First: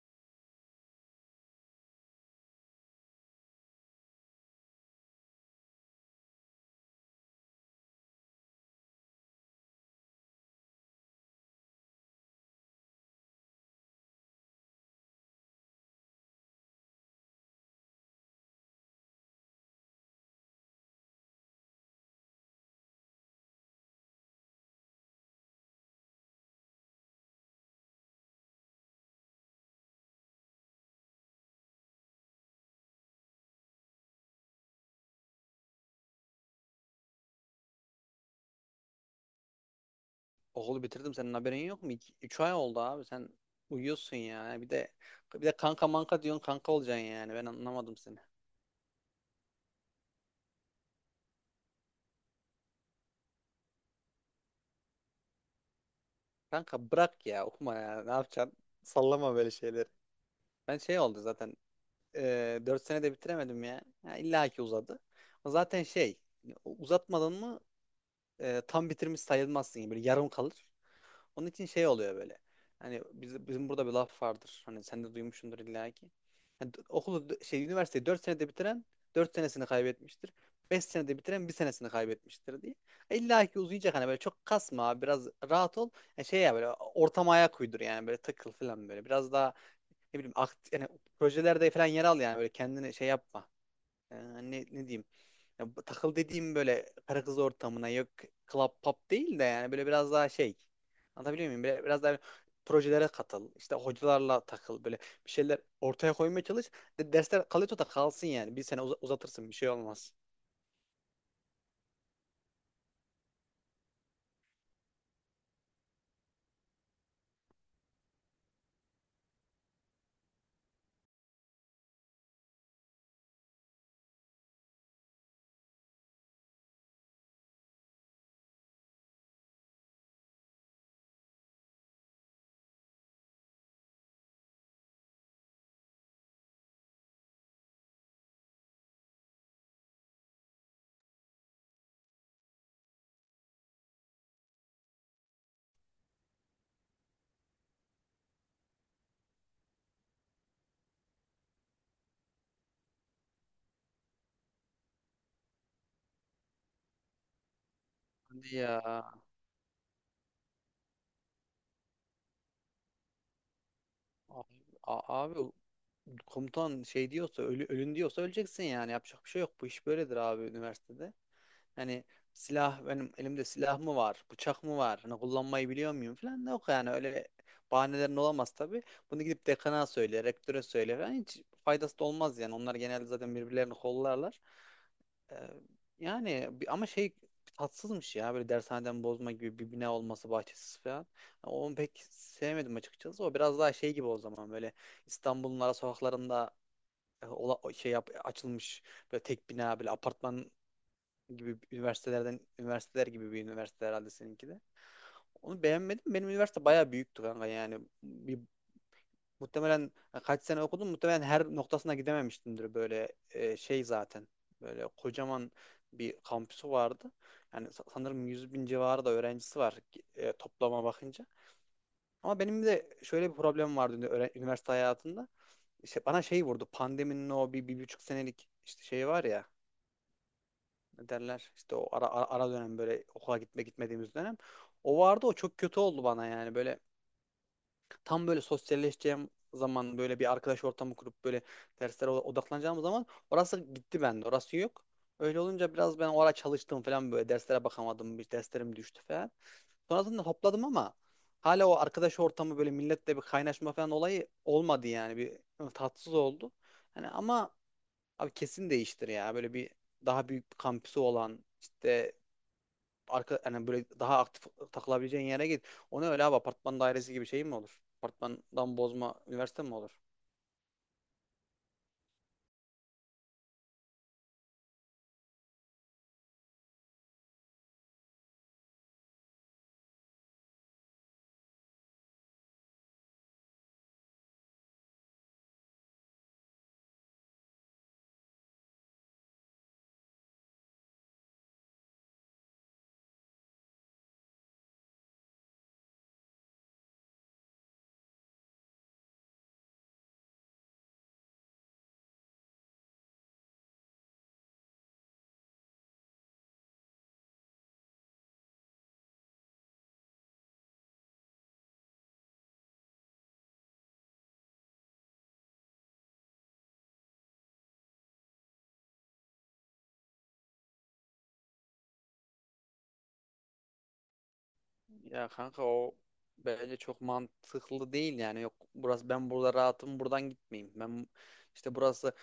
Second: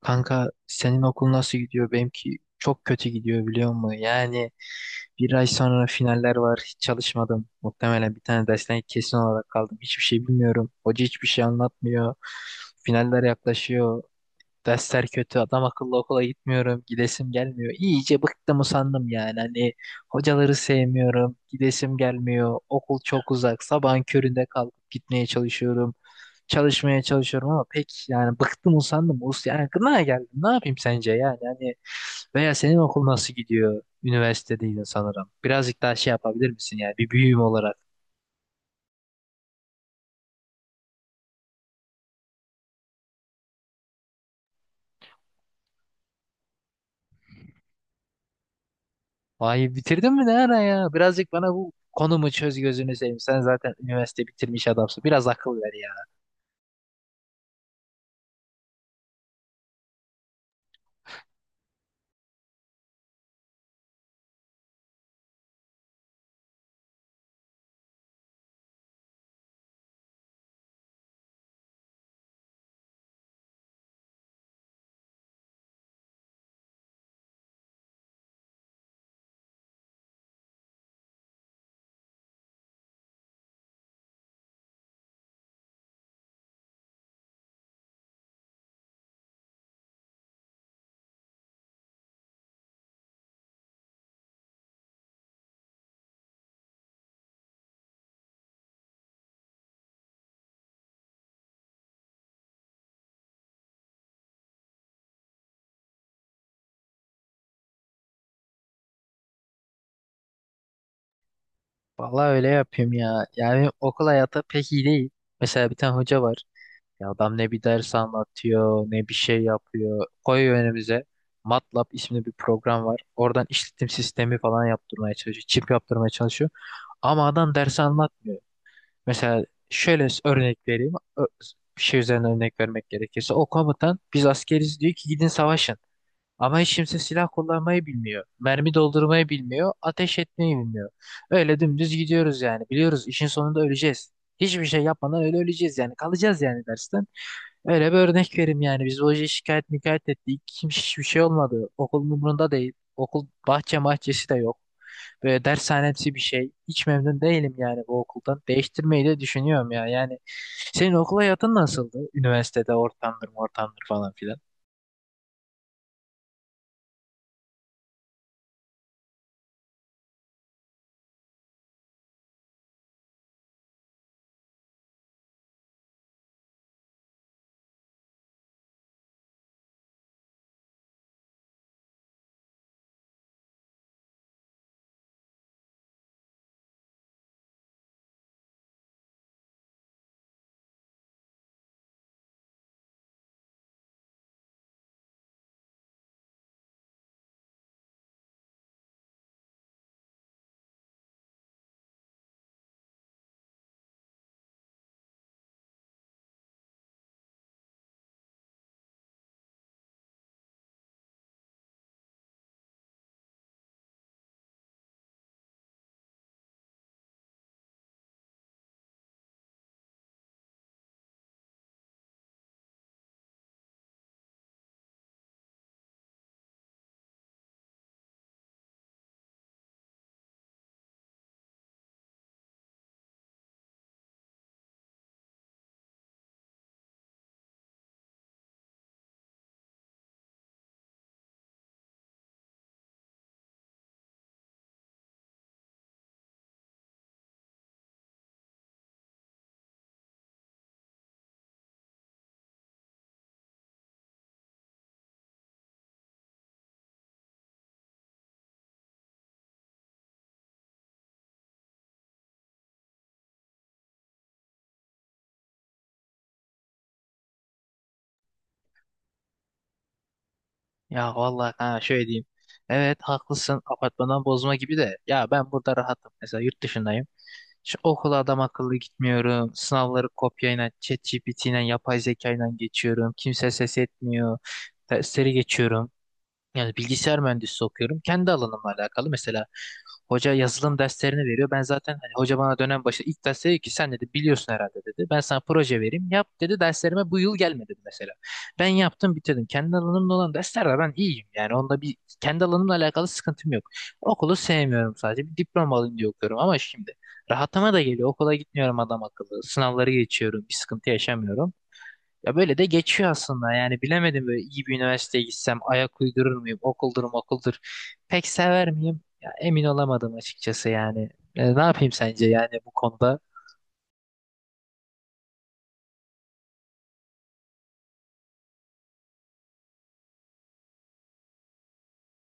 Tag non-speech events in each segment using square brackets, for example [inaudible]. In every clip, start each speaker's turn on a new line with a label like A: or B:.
A: Kanka senin okul nasıl gidiyor? Benimki çok kötü gidiyor biliyor musun? Yani bir ay sonra finaller var. Hiç çalışmadım. Muhtemelen bir tane dersten kesin olarak kaldım. Hiçbir şey bilmiyorum. Hoca hiçbir şey anlatmıyor. Finaller yaklaşıyor. Dersler kötü, adam akıllı okula gitmiyorum, gidesim gelmiyor. İyice bıktım usandım yani. Hani hocaları sevmiyorum, gidesim gelmiyor. Okul çok uzak, sabahın köründe kalkıp gitmeye çalışıyorum. Çalışmaya çalışıyorum ama pek yani bıktım usandım. Yani gına geldim. Ne yapayım sence yani? Hani veya senin okul nasıl gidiyor? Üniversitedeydin sanırım. Birazcık daha şey yapabilir misin yani bir büyüğüm olarak?
B: Okulu bitirdim senin haberin yok mu? 3 ay oldu abi sen uyuyorsun ya. Bir de kanka manka diyorsun kanka olacaksın yani. Ben anlamadım seni.
A: Vay bitirdin mi ne ara ya? Birazcık bana bu konumu çöz gözünü seveyim. Sen zaten üniversite bitirmiş adamsın. Biraz akıl ver ya.
B: Kanka bırak ya okuma ya. Ne yapacaksın? Sallama böyle şeyleri. Ben şey oldu zaten. 4 senede bitiremedim ya. Ya illa ki uzadı. Zaten şey uzatmadan mı tam bitirmiş sayılmazsın. Böyle yarım kalır. Onun için şey oluyor böyle. Hani bizim burada bir laf vardır. Hani sen de duymuşsundur illa ki. Yani okulu şey üniversiteyi 4 senede bitiren 4 senesini kaybetmiştir. 5 senede bitiren bir senesini kaybetmiştir diye. İlla ki uzayacak hani böyle çok kasma biraz rahat ol. Yani şey ya böyle ortama ayak uydur yani böyle takıl falan böyle. Biraz daha ne bileyim yani projelerde falan yer al yani böyle kendini şey yapma. e, ne diyeyim ya, bu takıl dediğim böyle karı kız ortamına yok, club pop değil de yani böyle biraz daha şey, anlatabiliyor muyum? Böyle, biraz daha projelere katıl işte hocalarla takıl böyle bir şeyler ortaya koymaya çalış. Dersler kalıyorsa da kalsın yani bir sene uzatırsın bir şey olmaz.
A: Vallahi öyle yapayım ya. Yani okul hayatı pek iyi değil. Mesela bir tane hoca var. Ya adam ne bir ders anlatıyor, ne bir şey yapıyor. Koyuyor önümüze. MATLAB isimli bir program var. Oradan işletim sistemi falan yaptırmaya çalışıyor. Çip yaptırmaya çalışıyor. Ama adam dersi anlatmıyor. Mesela şöyle örnek vereyim. Bir şey üzerine örnek vermek gerekirse. O komutan biz askeriz diyor ki gidin savaşın. Ama hiç kimse silah kullanmayı bilmiyor. Mermi doldurmayı bilmiyor. Ateş etmeyi bilmiyor. Öyle dümdüz gidiyoruz yani. Biliyoruz işin sonunda öleceğiz. Hiçbir şey yapmadan öyle öleceğiz yani. Kalacağız yani dersten. Öyle bir örnek vereyim yani. Biz hoca şikayet mikayet ettik. Kim hiçbir şey olmadı. Okulun umurunda değil. Okul bahçe mahçesi de yok. Böyle dershanemsi bir şey. Hiç memnun değilim yani bu okuldan.
B: Hadi ya
A: Değiştirmeyi de düşünüyorum ya. Yani senin okul hayatın nasıldı? Üniversitede ortamdır, ortamdır falan.
B: abi, abi komutan şey diyorsa ölün diyorsa öleceksin yani yapacak bir şey yok. Bu iş böyledir abi üniversitede. Hani silah, benim elimde silah mı var, bıçak mı var, hani kullanmayı biliyor muyum falan da yok, yani öyle bahanelerin olamaz tabii. Bunu gidip dekana söyle, rektöre söyle falan, hiç faydası da olmaz yani. Onlar genelde zaten birbirlerini kollarlar. Ee, yani ama şey, tatsızmış ya böyle dershaneden bozma gibi bir bina olması, bahçesiz falan. Yani onu pek sevmedim açıkçası. O biraz daha şey gibi o zaman, böyle İstanbul'un ara sokaklarında açılmış böyle tek bina, böyle apartman gibi üniversitelerden üniversiteler gibi bir üniversite, herhalde seninki de. Onu beğenmedim. Benim üniversite bayağı büyüktü kanka yani. Muhtemelen, kaç sene okudum, muhtemelen her noktasına gidememiştimdir böyle, şey zaten. Böyle kocaman bir kampüsü vardı. Yani sanırım 100 bin civarı da öğrencisi var toplama bakınca. Ama benim de şöyle bir problem vardı üniversite hayatında. İşte bana şey vurdu, pandeminin o bir, 1,5 senelik işte şey var ya, ne derler işte, o ara dönem, böyle okula gitmediğimiz dönem. O vardı, o çok kötü oldu bana, yani böyle tam böyle sosyalleşeceğim zaman, böyle bir arkadaş ortamı kurup böyle derslere odaklanacağım zaman orası gitti bende. Orası yok. Öyle olunca biraz ben orada çalıştım falan, böyle derslere bakamadım. Bir derslerim düştü falan. Sonrasında topladım ama hala o arkadaş ortamı, böyle milletle bir kaynaşma falan olayı olmadı yani. Bir tatsız oldu. Hani ama abi, kesin değiştir ya. Böyle bir daha büyük bir kampüsü olan, işte yani böyle daha aktif takılabileceğin yere git. O ne öyle abi, apartman dairesi gibi şey mi olur? Apartmandan bozma üniversite mi olur?
A: Ya vallahi ha şöyle diyeyim. Evet haklısın apartmandan bozma gibi de ya ben burada rahatım. Mesela yurt dışındayım. Şu okula adam akıllı gitmiyorum. Sınavları kopyayla, ChatGPT'yle, yapay zekayla geçiyorum. Kimse ses etmiyor. Dersleri geçiyorum. Yani bilgisayar mühendisliği okuyorum. Kendi alanımla alakalı. Mesela hoca yazılım derslerini veriyor. Ben zaten hani hoca bana dönem başı ilk ders dedi ki sen dedi biliyorsun herhalde dedi. Ben sana proje vereyim. Yap dedi derslerime bu yıl gelme dedi mesela. Ben yaptım bitirdim. Kendi alanımda olan derslerde ben iyiyim. Yani onda bir kendi alanımla alakalı sıkıntım yok. Okulu sevmiyorum sadece. Bir diploma alayım diye okuyorum ama şimdi rahatıma da geliyor. Okula gitmiyorum adam akıllı. Sınavları geçiyorum. Bir sıkıntı yaşamıyorum. Ya böyle de geçiyor aslında yani bilemedim böyle iyi bir üniversiteye gitsem ayak uydurur muyum okuldur okuldur pek sever miyim ya emin olamadım açıkçası yani. E, ne yapayım sence yani bu konuda?
B: Ya kanka, o bence çok mantıklı değil yani. Yok burası, ben burada rahatım buradan gitmeyeyim. Ben işte burası.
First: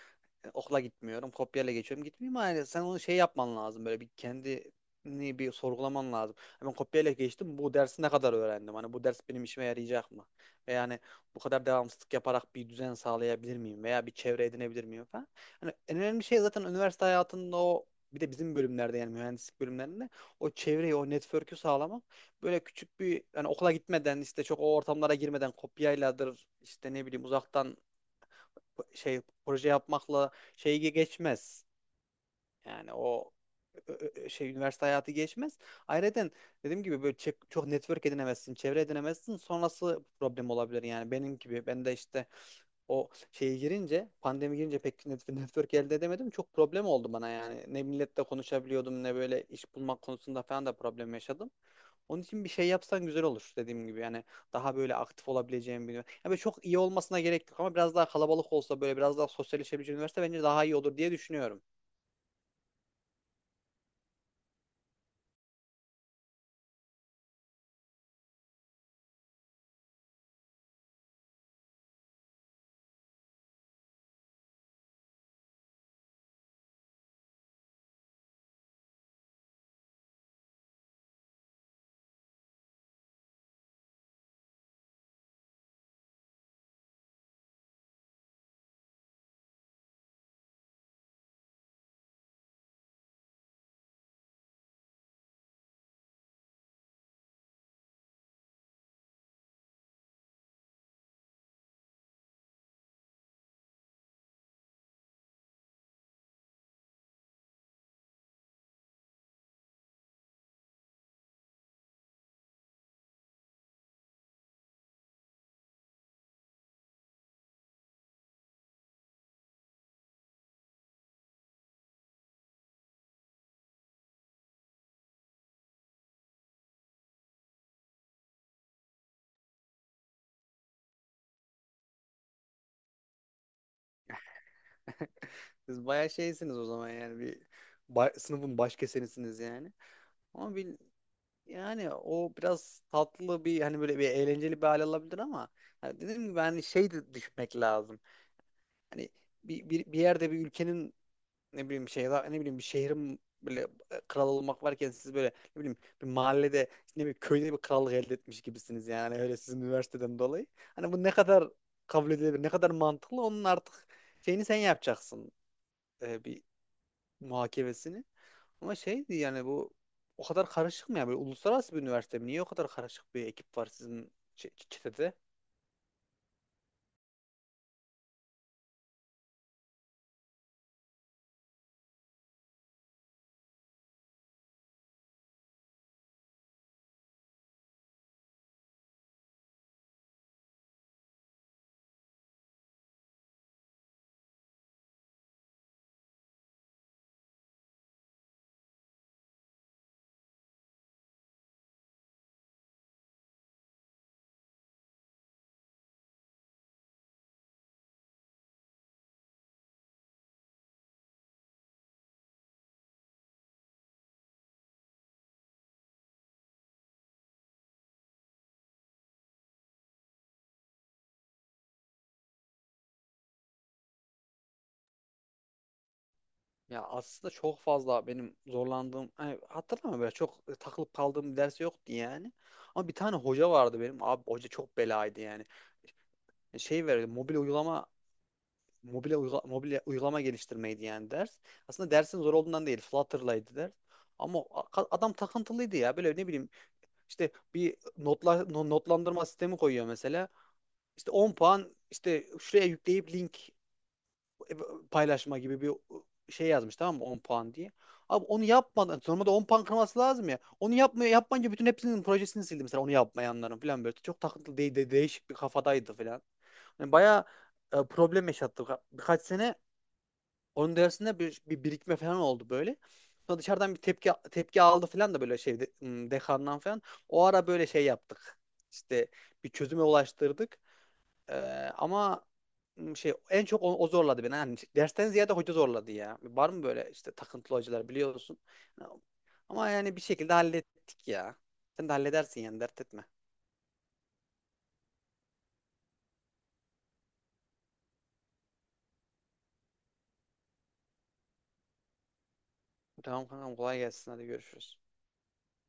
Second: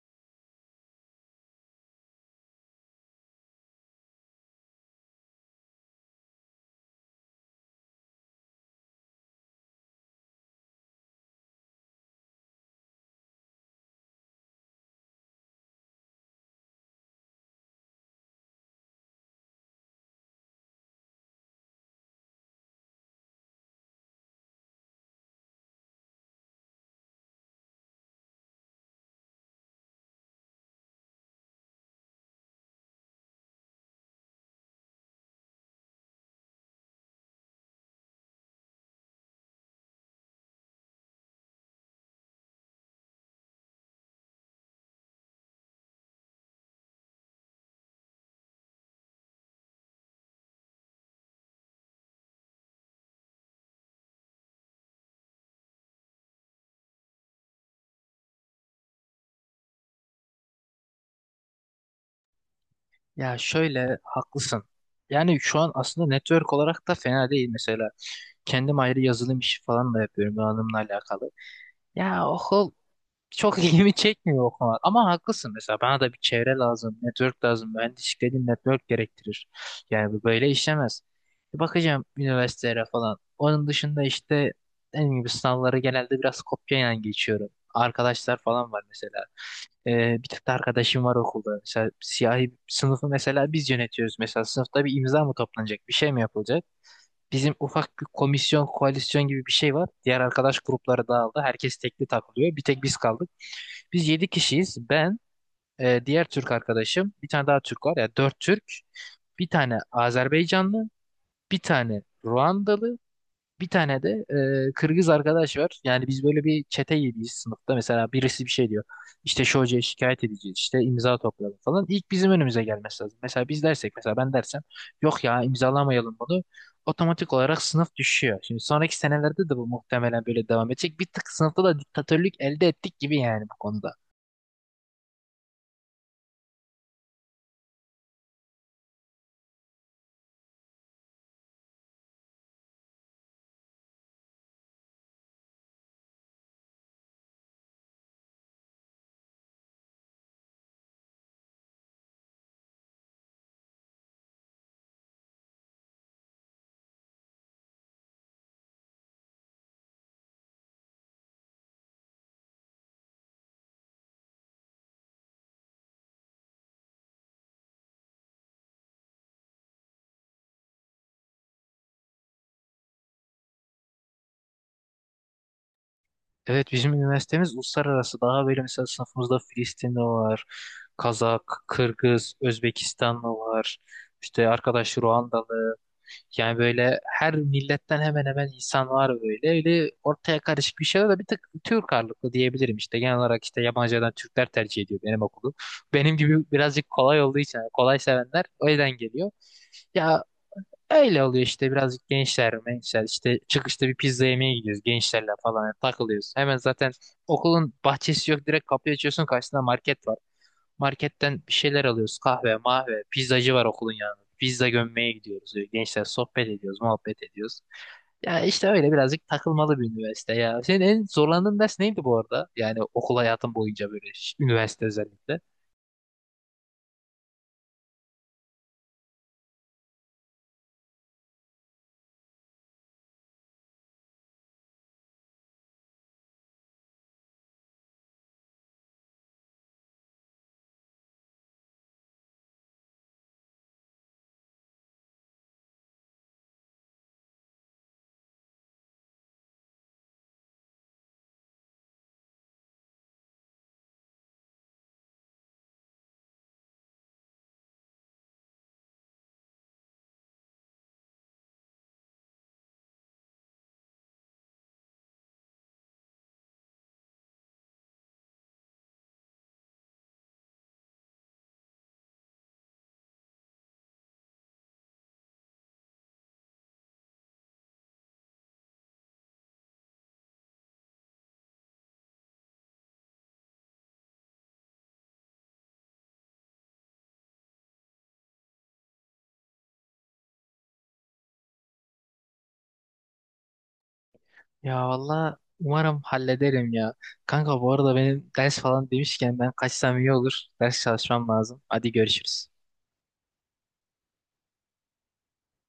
B: Okula gitmiyorum, kopyayla geçiyorum, gitmeyeyim, ama yani sen onu şey yapman lazım. Böyle bir kendini bir sorgulaman lazım. Ben kopyayla geçtim, bu dersi ne kadar öğrendim? Hani bu ders benim işime yarayacak mı? Ve yani bu kadar devamsızlık yaparak bir düzen sağlayabilir miyim? Veya bir çevre edinebilir miyim falan. Hani en önemli şey zaten üniversite hayatında o, bir de bizim bölümlerde yani mühendislik bölümlerinde o çevreyi, o network'ü sağlamak. Böyle küçük bir yani okula gitmeden, işte çok o ortamlara girmeden, kopyayladır işte, ne bileyim uzaktan şey, proje yapmakla şeyi geçmez. Yani o şey üniversite hayatı geçmez. Ayrıca dediğim gibi böyle çok network edinemezsin, çevre edinemezsin. Sonrası problem olabilir, yani benim gibi. Ben de işte o şeye girince, pandemi girince pek [laughs] network elde edemedim. Çok problem oldu bana yani. Ne milletle konuşabiliyordum, ne böyle iş bulmak konusunda falan da problem yaşadım. Onun için bir şey yapsan güzel olur, dediğim gibi. Yani daha böyle aktif olabileceğim bir üniversite. Yani böyle çok iyi olmasına gerek yok ama biraz daha kalabalık olsa, böyle biraz daha sosyalleşebileceğim üniversite bence daha iyi olur diye düşünüyorum.
A: Ya şöyle haklısın yani şu an aslında network olarak da fena değil mesela kendim ayrı yazılım işi falan da yapıyorum donanımla alakalı. Ya okul çok [laughs] ilgimi çekmiyor o konular. Ama haklısın mesela bana da bir çevre lazım, network lazım. Mühendislik dediğin network gerektirir. Yani bu böyle işlemez. Bir bakacağım üniversitelere falan. Onun dışında işte dediğim gibi sınavları genelde biraz kopyayla geçiyorum. Arkadaşlar falan var mesela. Bir tık da arkadaşım var okulda. Mesela siyahi sınıfı mesela biz yönetiyoruz. Mesela sınıfta bir imza mı toplanacak, bir şey mi yapılacak? Bizim ufak bir komisyon, koalisyon gibi bir şey var. Diğer arkadaş grupları dağıldı. Herkes tekli takılıyor. Bir tek biz kaldık. Biz 7 kişiyiz. Ben, diğer Türk arkadaşım, bir tane daha Türk var. Yani dört Türk, bir tane Azerbaycanlı, bir tane Ruandalı, bir tane de Kırgız arkadaş var. Yani biz böyle bir çete gibiyiz sınıfta. Mesela birisi bir şey diyor. İşte şu hocaya şikayet edeceğiz. İşte imza toplayalım falan. İlk bizim önümüze gelmesi lazım. Mesela biz dersek mesela ben dersem yok ya imzalamayalım bunu. Otomatik olarak sınıf düşüyor. Şimdi sonraki senelerde de bu muhtemelen böyle devam edecek. Bir tık sınıfta da diktatörlük elde ettik gibi yani bu konuda.
B: Siz bayağı şeysiniz o zaman yani, sınıfın baş kesenisiniz yani. Ama yani o biraz tatlı bir, hani böyle bir eğlenceli bir hale alabilir ama yani dediğim gibi, hani şey de düşünmek lazım. Hani bir yerde bir ülkenin, ne bileyim bir şey, ne bileyim bir şehrin böyle kral olmak varken, siz böyle ne bileyim bir mahallede, ne bileyim köyde bir krallık elde etmiş gibisiniz yani, öyle sizin üniversiteden dolayı. Hani bu ne kadar kabul edilebilir, ne kadar mantıklı, onun artık şeyini sen yapacaksın, bir muhakemesini. Ama şeydi yani, bu o kadar karışık mı ya, böyle uluslararası bir üniversite mi? Niye o kadar karışık bir ekip var sizin çetede?
A: Evet bizim üniversitemiz uluslararası daha böyle mesela sınıfımızda Filistinli var, Kazak, Kırgız, Özbekistanlı var, işte arkadaş Ruandalı. Yani böyle her milletten hemen hemen insan var böyle. Öyle ortaya karışık bir şeyler de bir tık Türk ağırlıklı diyebilirim işte. Genel olarak işte yabancılardan Türkler tercih ediyor benim okulu. [laughs] Benim gibi birazcık kolay olduğu için yani kolay sevenler o yüzden geliyor. Ya öyle oluyor işte birazcık gençler, gençler işte çıkışta bir pizza yemeye gidiyoruz gençlerle falan yani takılıyoruz. Hemen zaten okulun bahçesi yok direkt kapıyı açıyorsun karşısında market var. Marketten bir şeyler alıyoruz. Kahve, mahve, pizzacı var okulun yanında. Pizza gömmeye gidiyoruz. Böyle gençler sohbet ediyoruz, muhabbet ediyoruz. Ya işte öyle birazcık takılmalı bir üniversite ya. Senin en zorlandığın ders neydi bu arada? Yani okul hayatın boyunca böyle üniversite özellikle.
B: Ya aslında çok fazla benim zorlandığım, hani hatırlamıyorum böyle çok takılıp kaldığım bir ders yoktu yani. Ama bir tane hoca vardı benim. Abi hoca çok belaydı yani. Şey verdi, mobil uygulama geliştirmeydi yani ders. Aslında dersin zor olduğundan değil, Flutter'laydı ders. Ama adam takıntılıydı ya. Böyle ne bileyim işte bir notla, no- notlandırma sistemi koyuyor mesela. İşte 10 puan işte şuraya yükleyip link paylaşma gibi bir şey yazmış, tamam mı, 10 puan diye. Abi onu yapmadan normalde 10 puan kırması lazım ya. Onu yapmayınca bütün hepsinin projesini sildi mesela, onu yapmayanların falan böyle. Çok takıntılı değil de değişik bir kafadaydı falan. Yani bayağı problem yaşattı. Birkaç sene onun dersinde bir birikme falan oldu böyle. Sonra dışarıdan bir tepki tepki aldı falan da, böyle şey dekandan falan. O ara böyle şey yaptık. İşte bir çözüme ulaştırdık. Ee, ama şey, en çok o, zorladı beni. Yani dersten ziyade hoca zorladı ya. Var mı böyle işte takıntılı hocalar, biliyorsun. Ama yani bir şekilde hallettik ya. Sen de halledersin yani, dert etme.
A: Ya valla umarım hallederim ya. Kanka bu arada benim ders falan demişken ben kaçsam iyi olur. Ders çalışmam lazım. Hadi görüşürüz.
B: Tamam kankam, kolay gelsin, hadi görüşürüz.